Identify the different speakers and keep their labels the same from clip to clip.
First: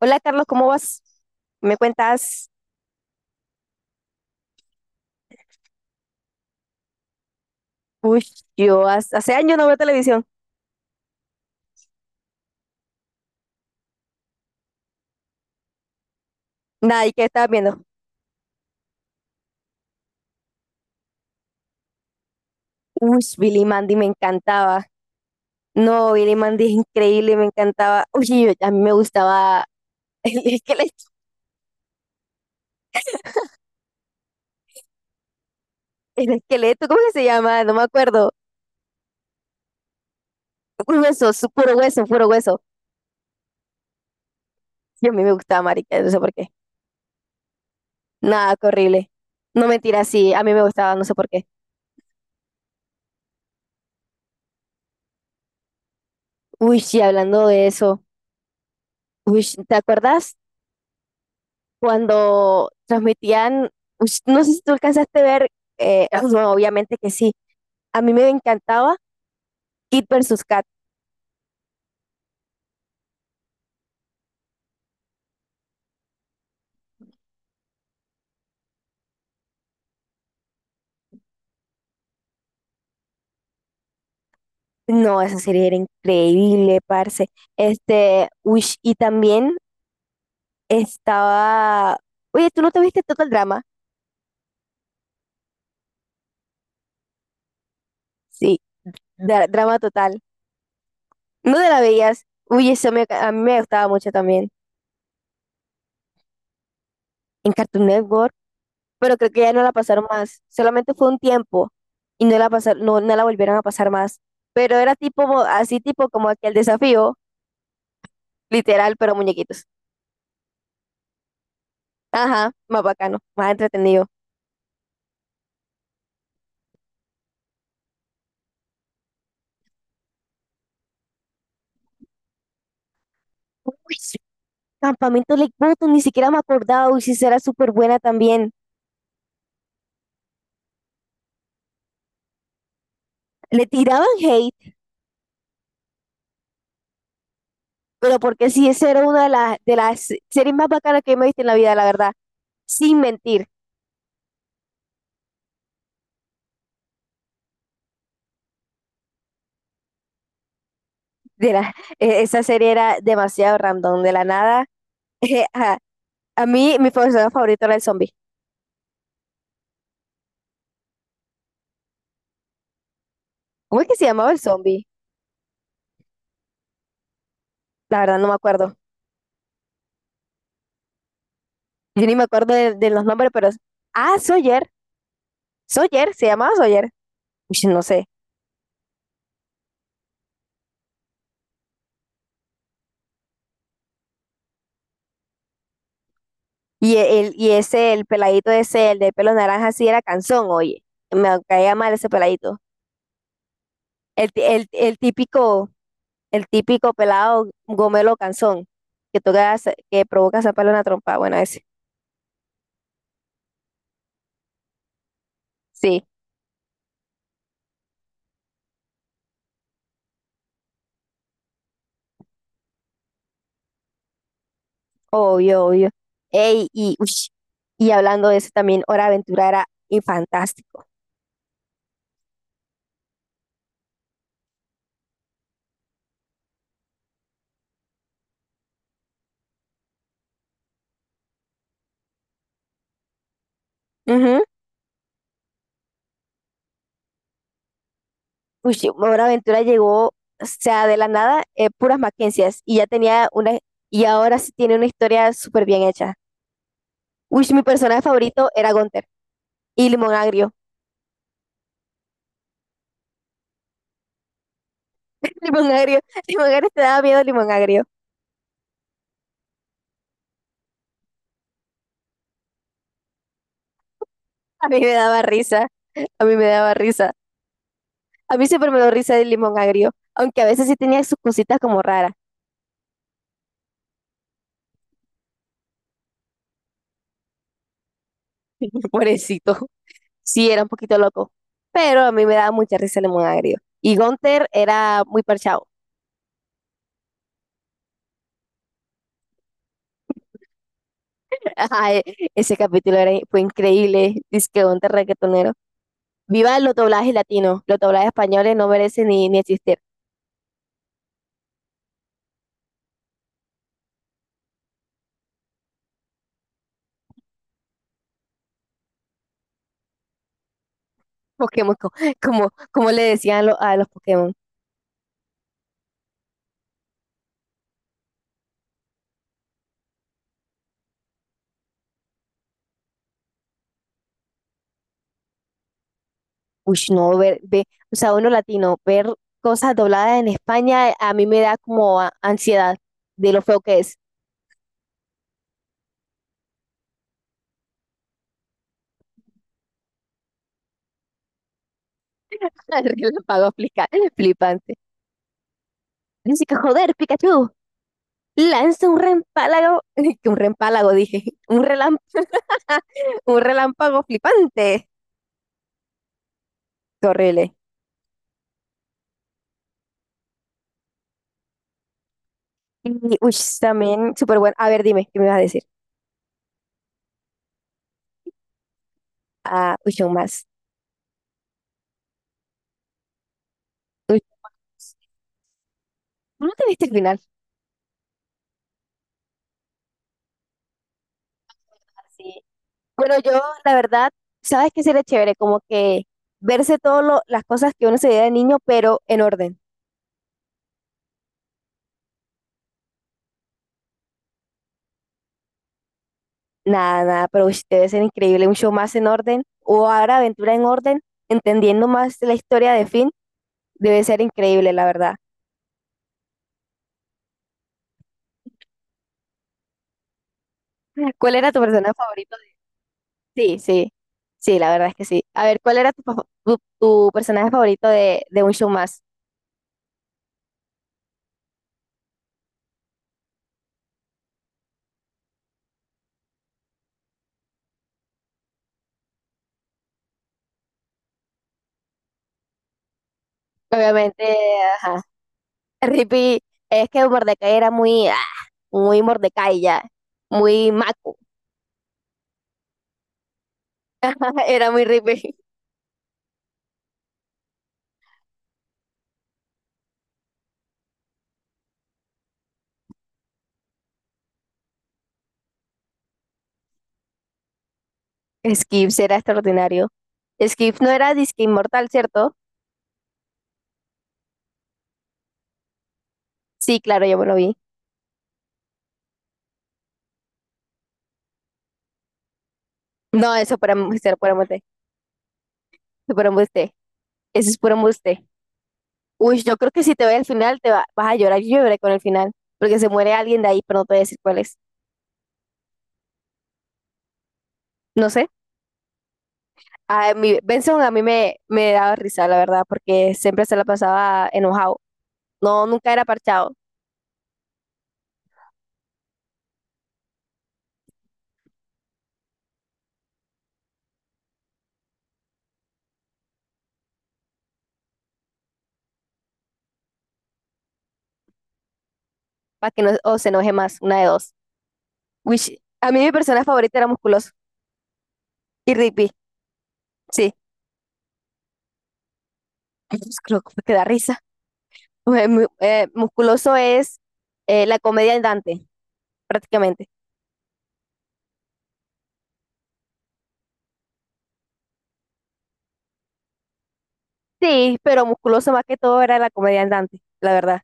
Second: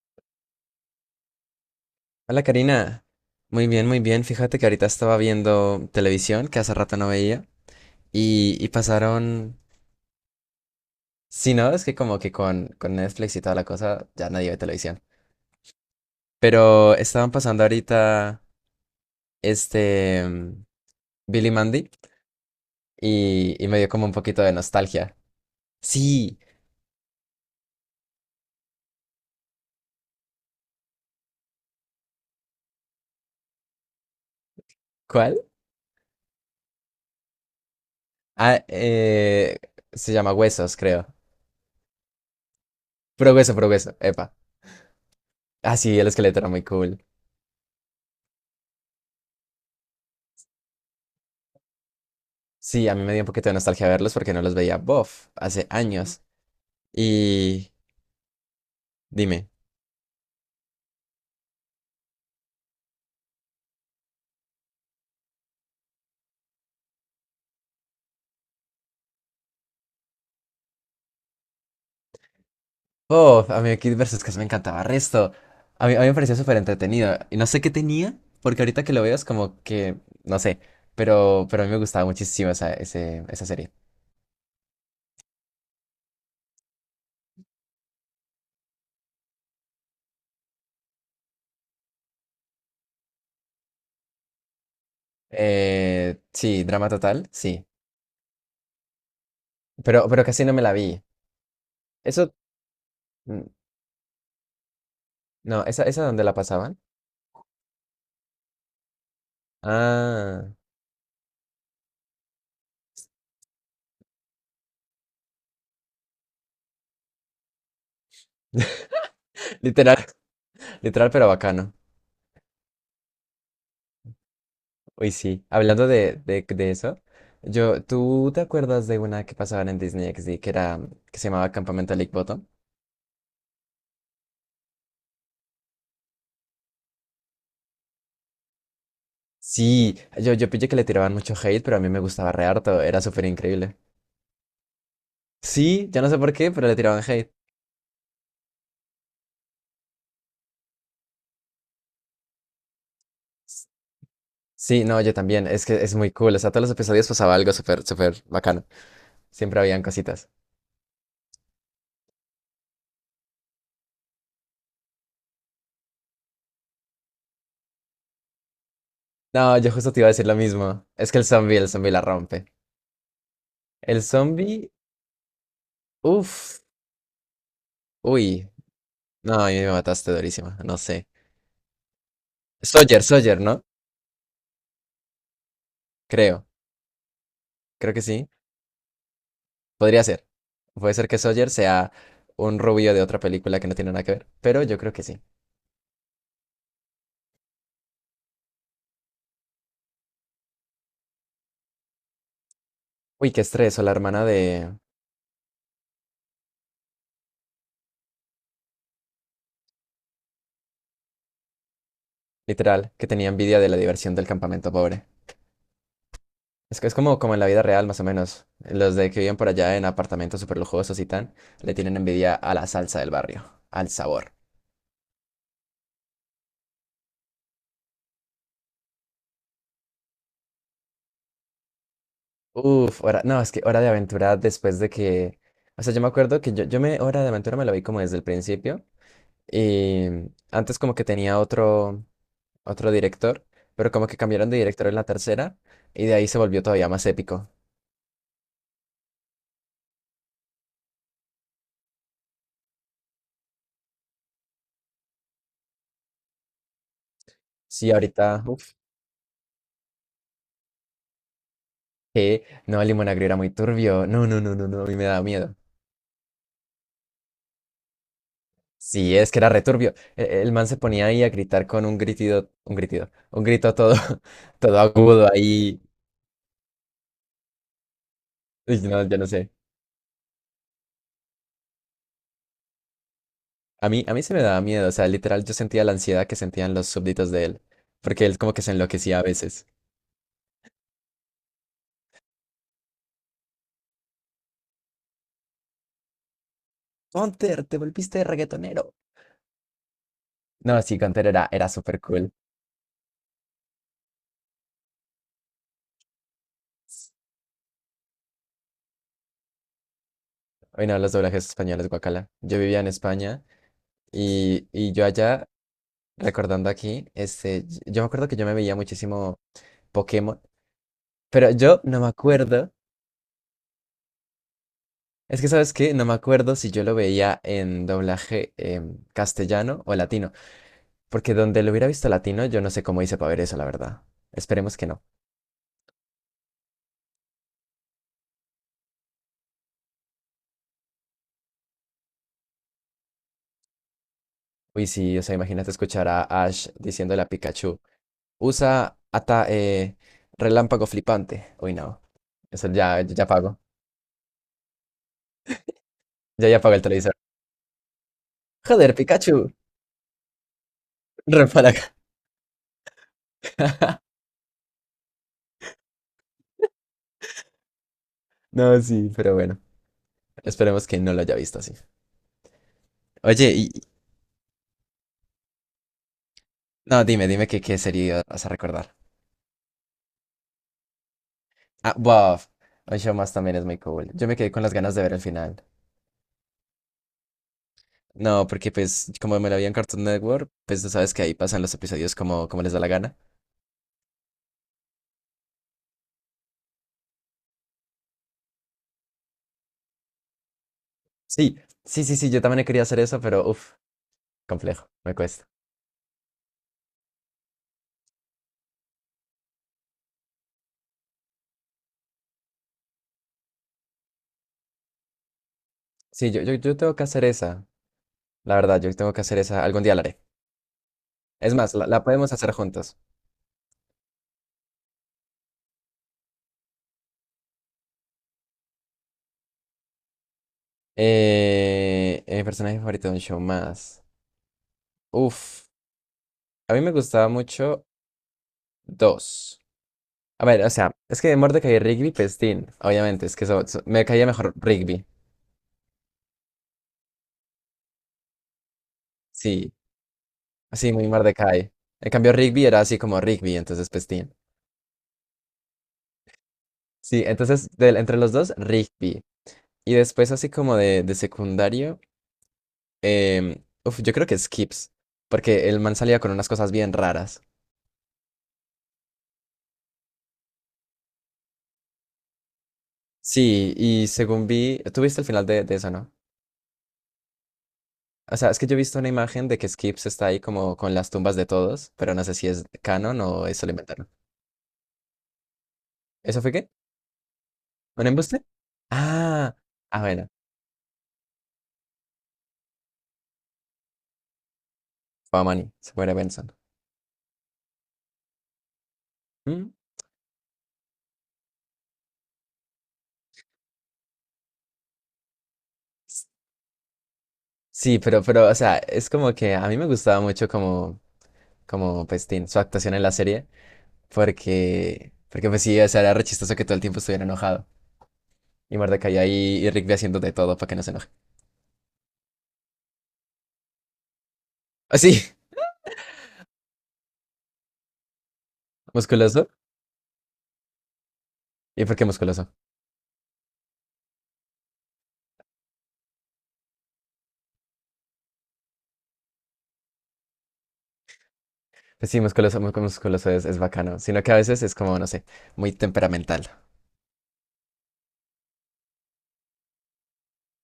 Speaker 1: Hola, Carlos, ¿cómo vas? ¿Me
Speaker 2: Hola
Speaker 1: cuentas?
Speaker 2: Karina, muy bien, muy bien. Fíjate que ahorita estaba viendo televisión que hace rato no veía
Speaker 1: Uy,
Speaker 2: y
Speaker 1: yo hace
Speaker 2: pasaron,
Speaker 1: años no veo televisión.
Speaker 2: si no, es que como que con Netflix y toda la cosa ya nadie ve televisión. Pero
Speaker 1: Nada, ¿y qué
Speaker 2: estaban
Speaker 1: estabas
Speaker 2: pasando
Speaker 1: viendo?
Speaker 2: ahorita este mm, Billy Mandy
Speaker 1: Uy,
Speaker 2: y,
Speaker 1: Billy
Speaker 2: y me dio
Speaker 1: Mandy me
Speaker 2: como un poquito de
Speaker 1: encantaba.
Speaker 2: nostalgia.
Speaker 1: No, Billy
Speaker 2: Sí,
Speaker 1: Mandy es increíble, me encantaba. Uy, a mí me gustaba el esqueleto,
Speaker 2: ¿cuál?
Speaker 1: el esqueleto, ¿cómo que se llama? No me acuerdo.
Speaker 2: Ah, se llama Huesos,
Speaker 1: Un
Speaker 2: creo.
Speaker 1: hueso, puro hueso, puro hueso.
Speaker 2: Progreso, progreso, epa.
Speaker 1: Y a mí me gustaba,
Speaker 2: Ah, sí,
Speaker 1: marica,
Speaker 2: el
Speaker 1: no sé por
Speaker 2: esqueleto era
Speaker 1: qué.
Speaker 2: muy cool.
Speaker 1: Nada, qué horrible. No mentira, sí, a mí me gustaba, no sé por qué.
Speaker 2: Sí, a mí me dio un poquito de nostalgia verlos porque no los veía, bof, hace años.
Speaker 1: Uy, sí, hablando de
Speaker 2: Y
Speaker 1: eso. Uy,
Speaker 2: dime,
Speaker 1: ¿te acuerdas cuando transmitían? Ush, no sé si tú alcanzaste a ver, no, obviamente que sí, a mí me encantaba Kid versus Kat.
Speaker 2: oh, a mí Kid vs. Cass me encantaba resto. A mí me parecía súper entretenido. Y no sé qué tenía, porque ahorita que lo veo es como que, no sé, pero a mí me gustaba muchísimo esa, esa serie.
Speaker 1: No, esa serie era increíble, parce. Ush, y también estaba, oye, ¿tú no te viste Total Drama?
Speaker 2: Sí, drama total, sí.
Speaker 1: Sí, drama
Speaker 2: Pero,
Speaker 1: total.
Speaker 2: pero casi no me la vi.
Speaker 1: ¿No te la veías?
Speaker 2: Eso,
Speaker 1: Uy, a mí
Speaker 2: mm,
Speaker 1: me gustaba mucho también.
Speaker 2: no, esa donde la pasaban.
Speaker 1: En Cartoon Network, pero creo que ya no la pasaron más.
Speaker 2: Ah,
Speaker 1: Solamente fue un tiempo y no la pasaron, no, no la volvieron a pasar más. Pero era tipo, así tipo como aquel desafío, literal, pero muñequitos.
Speaker 2: literal, literal, pero bacano.
Speaker 1: Ajá, más bacano, más entretenido.
Speaker 2: Uy, sí, hablando de eso, ¿tú te acuerdas de una que pasaban en Disney XD que era, que se llamaba Campamento Lake Bottom?
Speaker 1: Uy, sí, Campamento Lake Bottom, ni siquiera me acordaba, uy, sí, esa era súper buena también.
Speaker 2: Sí, yo pillé que le tiraban mucho hate, pero a mí me gustaba re harto, era súper
Speaker 1: Le
Speaker 2: increíble.
Speaker 1: tiraban hate,
Speaker 2: Sí, yo no sé por qué, pero le tiraban hate.
Speaker 1: pero porque sí, esa era una de las series más bacanas que me he visto en la vida, la verdad. Sin mentir,
Speaker 2: S- Sí, no, yo también, es que es muy cool, o sea, todos los episodios pasaba algo súper, súper bacano, siempre habían cositas.
Speaker 1: de la, esa serie era demasiado random, de la nada. Ajá. A mí, mi personaje favorito era el zombie.
Speaker 2: No, yo justo te iba a decir lo mismo, es que el zombie la rompe.
Speaker 1: ¿Cómo es que
Speaker 2: El
Speaker 1: se llamaba el
Speaker 2: zombie,
Speaker 1: zombie?
Speaker 2: uff,
Speaker 1: La verdad no me
Speaker 2: uy,
Speaker 1: acuerdo.
Speaker 2: no, a mí me mataste durísima, no sé.
Speaker 1: Yo ni me acuerdo de
Speaker 2: Sawyer,
Speaker 1: los nombres,
Speaker 2: Sawyer, ¿no?
Speaker 1: Ah, Sawyer. Sawyer, se
Speaker 2: Creo,
Speaker 1: llamaba Sawyer. Ush, no
Speaker 2: creo que
Speaker 1: sé.
Speaker 2: sí. Podría ser. Puede ser que Sawyer sea un rubio de otra película que no tiene nada que ver, pero yo creo que sí.
Speaker 1: Y ese, el peladito ese, el de pelo naranja, sí era Canzón, oye. Me caía mal ese peladito.
Speaker 2: Uy, qué estrés, o la hermana
Speaker 1: El, ti-
Speaker 2: de...
Speaker 1: el típico pelado gomelo Canzón, que toca, que provoca sacarle una trompa. Bueno, ese.
Speaker 2: Literal, que tenía envidia de la diversión del campamento pobre.
Speaker 1: Sí.
Speaker 2: Es que es como en la vida real, más o menos. Los de que viven por allá en apartamentos súper lujosos y tan, le tienen envidia a la salsa del barrio, al sabor.
Speaker 1: Obvio, obvio. Ey, y hablando de eso también, Hora de Aventura era y fantástico.
Speaker 2: Uf, no, es que Hora de Aventura después de que... O sea, yo me acuerdo que yo me... Hora de Aventura me la vi como desde el principio. Y antes como que tenía otro... otro director, pero como que
Speaker 1: Ujú.
Speaker 2: cambiaron de director en la tercera y de ahí se volvió todavía más épico.
Speaker 1: Ush, Hora de Aventura llegó, o sea, de la nada, puras Mackenzie's y ya tenía una, y ahora sí tiene una historia súper bien hecha. Uy, mi
Speaker 2: Sí,
Speaker 1: personaje
Speaker 2: ahorita,
Speaker 1: favorito era
Speaker 2: uf,
Speaker 1: Gunther y Limón Agrio.
Speaker 2: que no, el limonagrio era muy turbio. No, no, no, no, no, a mí me daba miedo.
Speaker 1: Limón Agrio, Limón Agrio te daba miedo, Limón Agrio.
Speaker 2: Sí, es que era returbio. El man se ponía ahí a gritar con un gritido, un gritido, un grito todo,
Speaker 1: A
Speaker 2: todo
Speaker 1: mí me daba
Speaker 2: agudo
Speaker 1: risa,
Speaker 2: ahí.
Speaker 1: a mí me daba risa. A mí siempre me
Speaker 2: Uy,
Speaker 1: dio
Speaker 2: no,
Speaker 1: risa
Speaker 2: yo no
Speaker 1: el
Speaker 2: sé.
Speaker 1: limón agrio, aunque a veces sí tenía sus cositas como raras.
Speaker 2: A mí se me daba miedo, o sea, literal yo sentía la ansiedad que sentían los súbditos de él, porque él como que se enloquecía a
Speaker 1: Pobrecito,
Speaker 2: veces.
Speaker 1: sí era un poquito loco, pero a mí me daba mucha risa el limón agrio. Y Gunther era muy parchado.
Speaker 2: Gunter, te volviste reggaetonero. No, sí, Gunter era, era
Speaker 1: Ajá,
Speaker 2: súper cool.
Speaker 1: ese capítulo era, fue increíble. Dice que Gunther reggaetonero. Viva los doblajes latinos. Los doblajes españoles no merecen ni existir.
Speaker 2: Hoy no, los doblajes españoles, guacala. Yo vivía en España y yo allá, recordando aquí, yo me acuerdo que yo me veía muchísimo Pokémon, pero
Speaker 1: Pokémon,
Speaker 2: yo
Speaker 1: co-
Speaker 2: no me
Speaker 1: como,
Speaker 2: acuerdo,
Speaker 1: como le decían a los Pokémon.
Speaker 2: es que sabes qué, no me acuerdo si yo lo veía en doblaje castellano o latino, porque donde lo hubiera visto latino, yo no sé cómo hice para ver eso, la verdad. Esperemos que no.
Speaker 1: Uy, no, o sea, uno latino, ver cosas dobladas en España a mí me da como ansiedad de lo feo que es.
Speaker 2: Uy, sí, o sea, imagínate escuchar a Ash diciéndole a Pikachu, usa ata relámpago flipante. Uy, no, eso ya, ya
Speaker 1: Relámpago
Speaker 2: pago,
Speaker 1: flipante. Dice
Speaker 2: ya
Speaker 1: que
Speaker 2: ya pago el
Speaker 1: joder,
Speaker 2: televisor.
Speaker 1: Pikachu, lanza
Speaker 2: Joder,
Speaker 1: un
Speaker 2: Pikachu,
Speaker 1: reempálago, que un reempálago dije,
Speaker 2: ven para acá.
Speaker 1: un relámpago flipante. Qué horrible.
Speaker 2: No, sí, pero bueno, esperemos que no lo haya visto así.
Speaker 1: Y uy,
Speaker 2: Oye, y
Speaker 1: también súper bueno. A ver, dime, ¿qué me vas a decir?
Speaker 2: no, dime, dime qué serie vas a recordar.
Speaker 1: Ah, uy, aún más.
Speaker 2: Ah, Buff. Un show más también es muy cool.
Speaker 1: Uy,
Speaker 2: Yo me quedé con las ganas de ver el final.
Speaker 1: ¿tú no te viste el final?
Speaker 2: No, porque pues como me lo vi en Cartoon Network, pues tú sabes que ahí pasan los episodios
Speaker 1: Sí.
Speaker 2: como les da la
Speaker 1: Bueno,
Speaker 2: gana.
Speaker 1: yo, la verdad, ¿sabes qué sería chévere? Como que verse todas las cosas que uno se veía de niño, pero en orden.
Speaker 2: Sí, sí, sí, sí, yo también quería hacer eso, pero uff, complejo, me cuesta.
Speaker 1: Nada, nada, pero ush, debe ser increíble un show más en orden o Ahora Aventura en Orden, entendiendo más la historia de Finn, debe ser increíble, la verdad.
Speaker 2: Sí, yo tengo que hacer esa. La verdad, yo tengo que hacer esa. Algún día la haré.
Speaker 1: ¿Cuál era
Speaker 2: Es
Speaker 1: tu
Speaker 2: más, la,
Speaker 1: personaje
Speaker 2: la podemos
Speaker 1: favorito?
Speaker 2: hacer juntos.
Speaker 1: Sí, sí, sí, la verdad es que sí. A ver, ¿cuál era tu personaje favorito de un show más?
Speaker 2: Personaje favorito de un show más. Uf, a mí me gustaba mucho dos. A ver, o sea, es que de Mordecai y Rigby, pues, tin, obviamente, es que me
Speaker 1: Obviamente,
Speaker 2: caía mejor
Speaker 1: ajá.
Speaker 2: Rigby.
Speaker 1: Rippy, es que Mordecai era muy Mordecai
Speaker 2: Sí,
Speaker 1: ya, muy
Speaker 2: así muy
Speaker 1: Maco,
Speaker 2: Mordecai. En cambio, Rigby era así como Rigby, entonces, pues, tin.
Speaker 1: era muy Rippy.
Speaker 2: Sí, entonces, entre los dos, Rigby. Y después, así como de secundario, uf, yo creo que Skips, porque el man salía con unas cosas bien raras.
Speaker 1: Skips era extraordinario. Skips no era disque inmortal, ¿cierto?
Speaker 2: Sí, y según vi, tú viste el final de eso, ¿no?
Speaker 1: Sí, claro, yo me lo vi.
Speaker 2: O sea, es que yo he visto una imagen de que Skips está ahí como con las tumbas de todos, pero no sé si es canon
Speaker 1: No,
Speaker 2: o
Speaker 1: eso
Speaker 2: eso lo inventaron.
Speaker 1: para
Speaker 2: ¿Eso fue qué?
Speaker 1: embuste, eso es puro
Speaker 2: ¿Un
Speaker 1: embuste.
Speaker 2: embuste?
Speaker 1: Uy,
Speaker 2: Ah,
Speaker 1: yo creo que si
Speaker 2: ah,
Speaker 1: te ve el
Speaker 2: bueno,
Speaker 1: final vas a llorar, yo lloré con el final, porque se muere alguien de ahí, pero no te voy a decir cuál es.
Speaker 2: fue a Manny, se muere Benson.
Speaker 1: No sé.
Speaker 2: Mm.
Speaker 1: A mí, Benson a mí me daba risa, la verdad, porque siempre se la pasaba enojado. No, nunca era
Speaker 2: S-
Speaker 1: parchado,
Speaker 2: Sí, pero, o sea, es como que a mí me gustaba mucho como Pestín, su actuación en la serie, porque pues sí, o sea, era re chistoso que todo el tiempo estuviera enojado. Y Mordecai ahí y Rigby haciendo de todo para que no se enoje.
Speaker 1: para que no o se enoje más, una de dos.
Speaker 2: Así,
Speaker 1: Uy, a mí mi persona favorita era Musculoso y Rigby,
Speaker 2: musculoso.
Speaker 1: sí.
Speaker 2: ¿Y por qué musculoso?
Speaker 1: Pues creo que da risa. Musculoso es la comedia andante, prácticamente.
Speaker 2: Pues sí, musculoso, muy musculoso es bacano, sino que a veces es como, no sé, muy temperamental.
Speaker 1: Sí, pero musculoso más que todo era la comedia andante, la verdad,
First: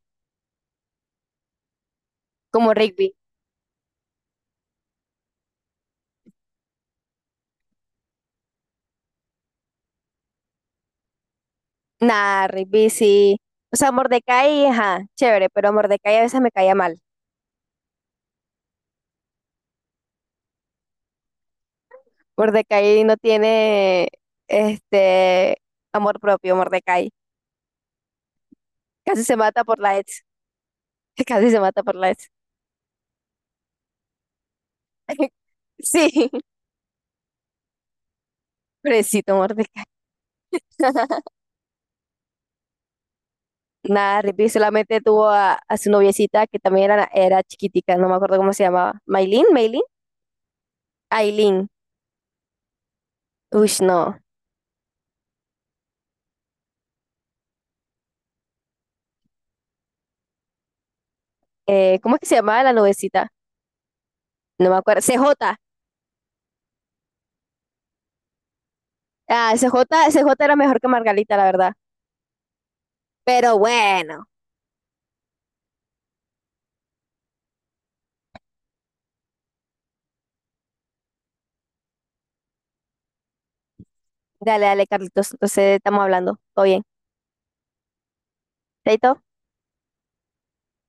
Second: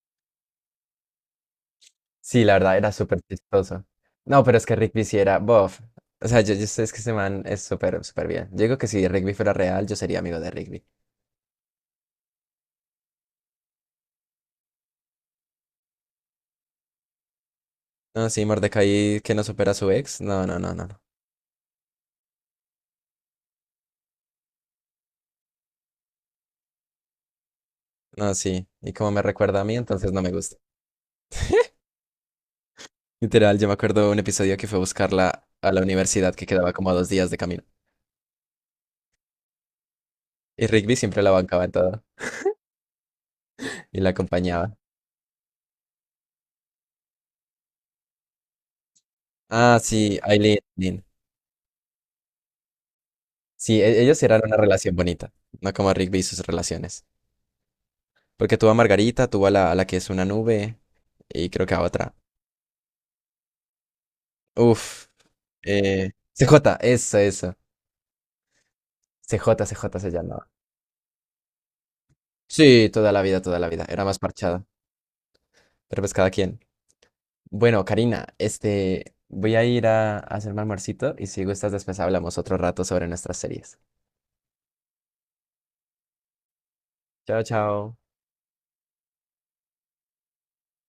Speaker 2: Sí, la
Speaker 1: como
Speaker 2: verdad, era
Speaker 1: Rigby.
Speaker 2: súper chistoso. No, pero es que Rigby sí era bof. O sea, yo sé es que ese man es súper, súper bien. Yo digo que si Rigby fuera real, yo sería amigo de Rigby.
Speaker 1: Nah, Rigby sí. O sea, Mordecai, ajá, chévere, pero Mordecai a veces me caía mal.
Speaker 2: No, sí, Mordecai que no supera a su ex. No, no, no, no. No,
Speaker 1: Mordecai no tiene este amor propio, Mordecai.
Speaker 2: no, sí. Y como me
Speaker 1: Casi se
Speaker 2: recuerda
Speaker 1: mata
Speaker 2: a mí,
Speaker 1: por la
Speaker 2: entonces no
Speaker 1: ex.
Speaker 2: me gusta.
Speaker 1: Casi se mata por la ex.
Speaker 2: Literal, yo me acuerdo un episodio que fue a buscarla a la
Speaker 1: Sí,
Speaker 2: universidad que quedaba como a 2 días de camino.
Speaker 1: pobrecito Mordecai.
Speaker 2: Y Rigby siempre la bancaba en todo y la
Speaker 1: Nada, Rigby
Speaker 2: acompañaba.
Speaker 1: solamente tuvo a su noviecita que también era chiquitica, no me acuerdo cómo se llamaba. ¿Maylin?
Speaker 2: Ah,
Speaker 1: ¿Maylin?
Speaker 2: sí, Aileen.
Speaker 1: Aileen. Uy,
Speaker 2: Sí,
Speaker 1: no.
Speaker 2: ellos eran una relación bonita, no como Rigby y sus relaciones. Porque tuvo a Margarita, tuvo a la que es una nube y creo que a otra.
Speaker 1: ¿Cómo es que se llamaba la noviecita? No me acuerdo.
Speaker 2: Uf,
Speaker 1: CJ.
Speaker 2: CJ, eso, eso.
Speaker 1: Ah,
Speaker 2: CJ,
Speaker 1: CJ,
Speaker 2: CJ se
Speaker 1: CJ
Speaker 2: llamaba.
Speaker 1: era mejor que Margarita, la verdad.
Speaker 2: Sí, toda la vida,
Speaker 1: Pero
Speaker 2: toda la vida. Era más
Speaker 1: bueno.
Speaker 2: parchada. Pero pues cada quien. Bueno, Karina, voy a ir a hacerme almuercito y si gustas después hablamos otro rato sobre nuestras series.
Speaker 1: Dale, dale, Carlitos. Entonces estamos hablando. Todo bien.
Speaker 2: Chao, chao.
Speaker 1: Chaito.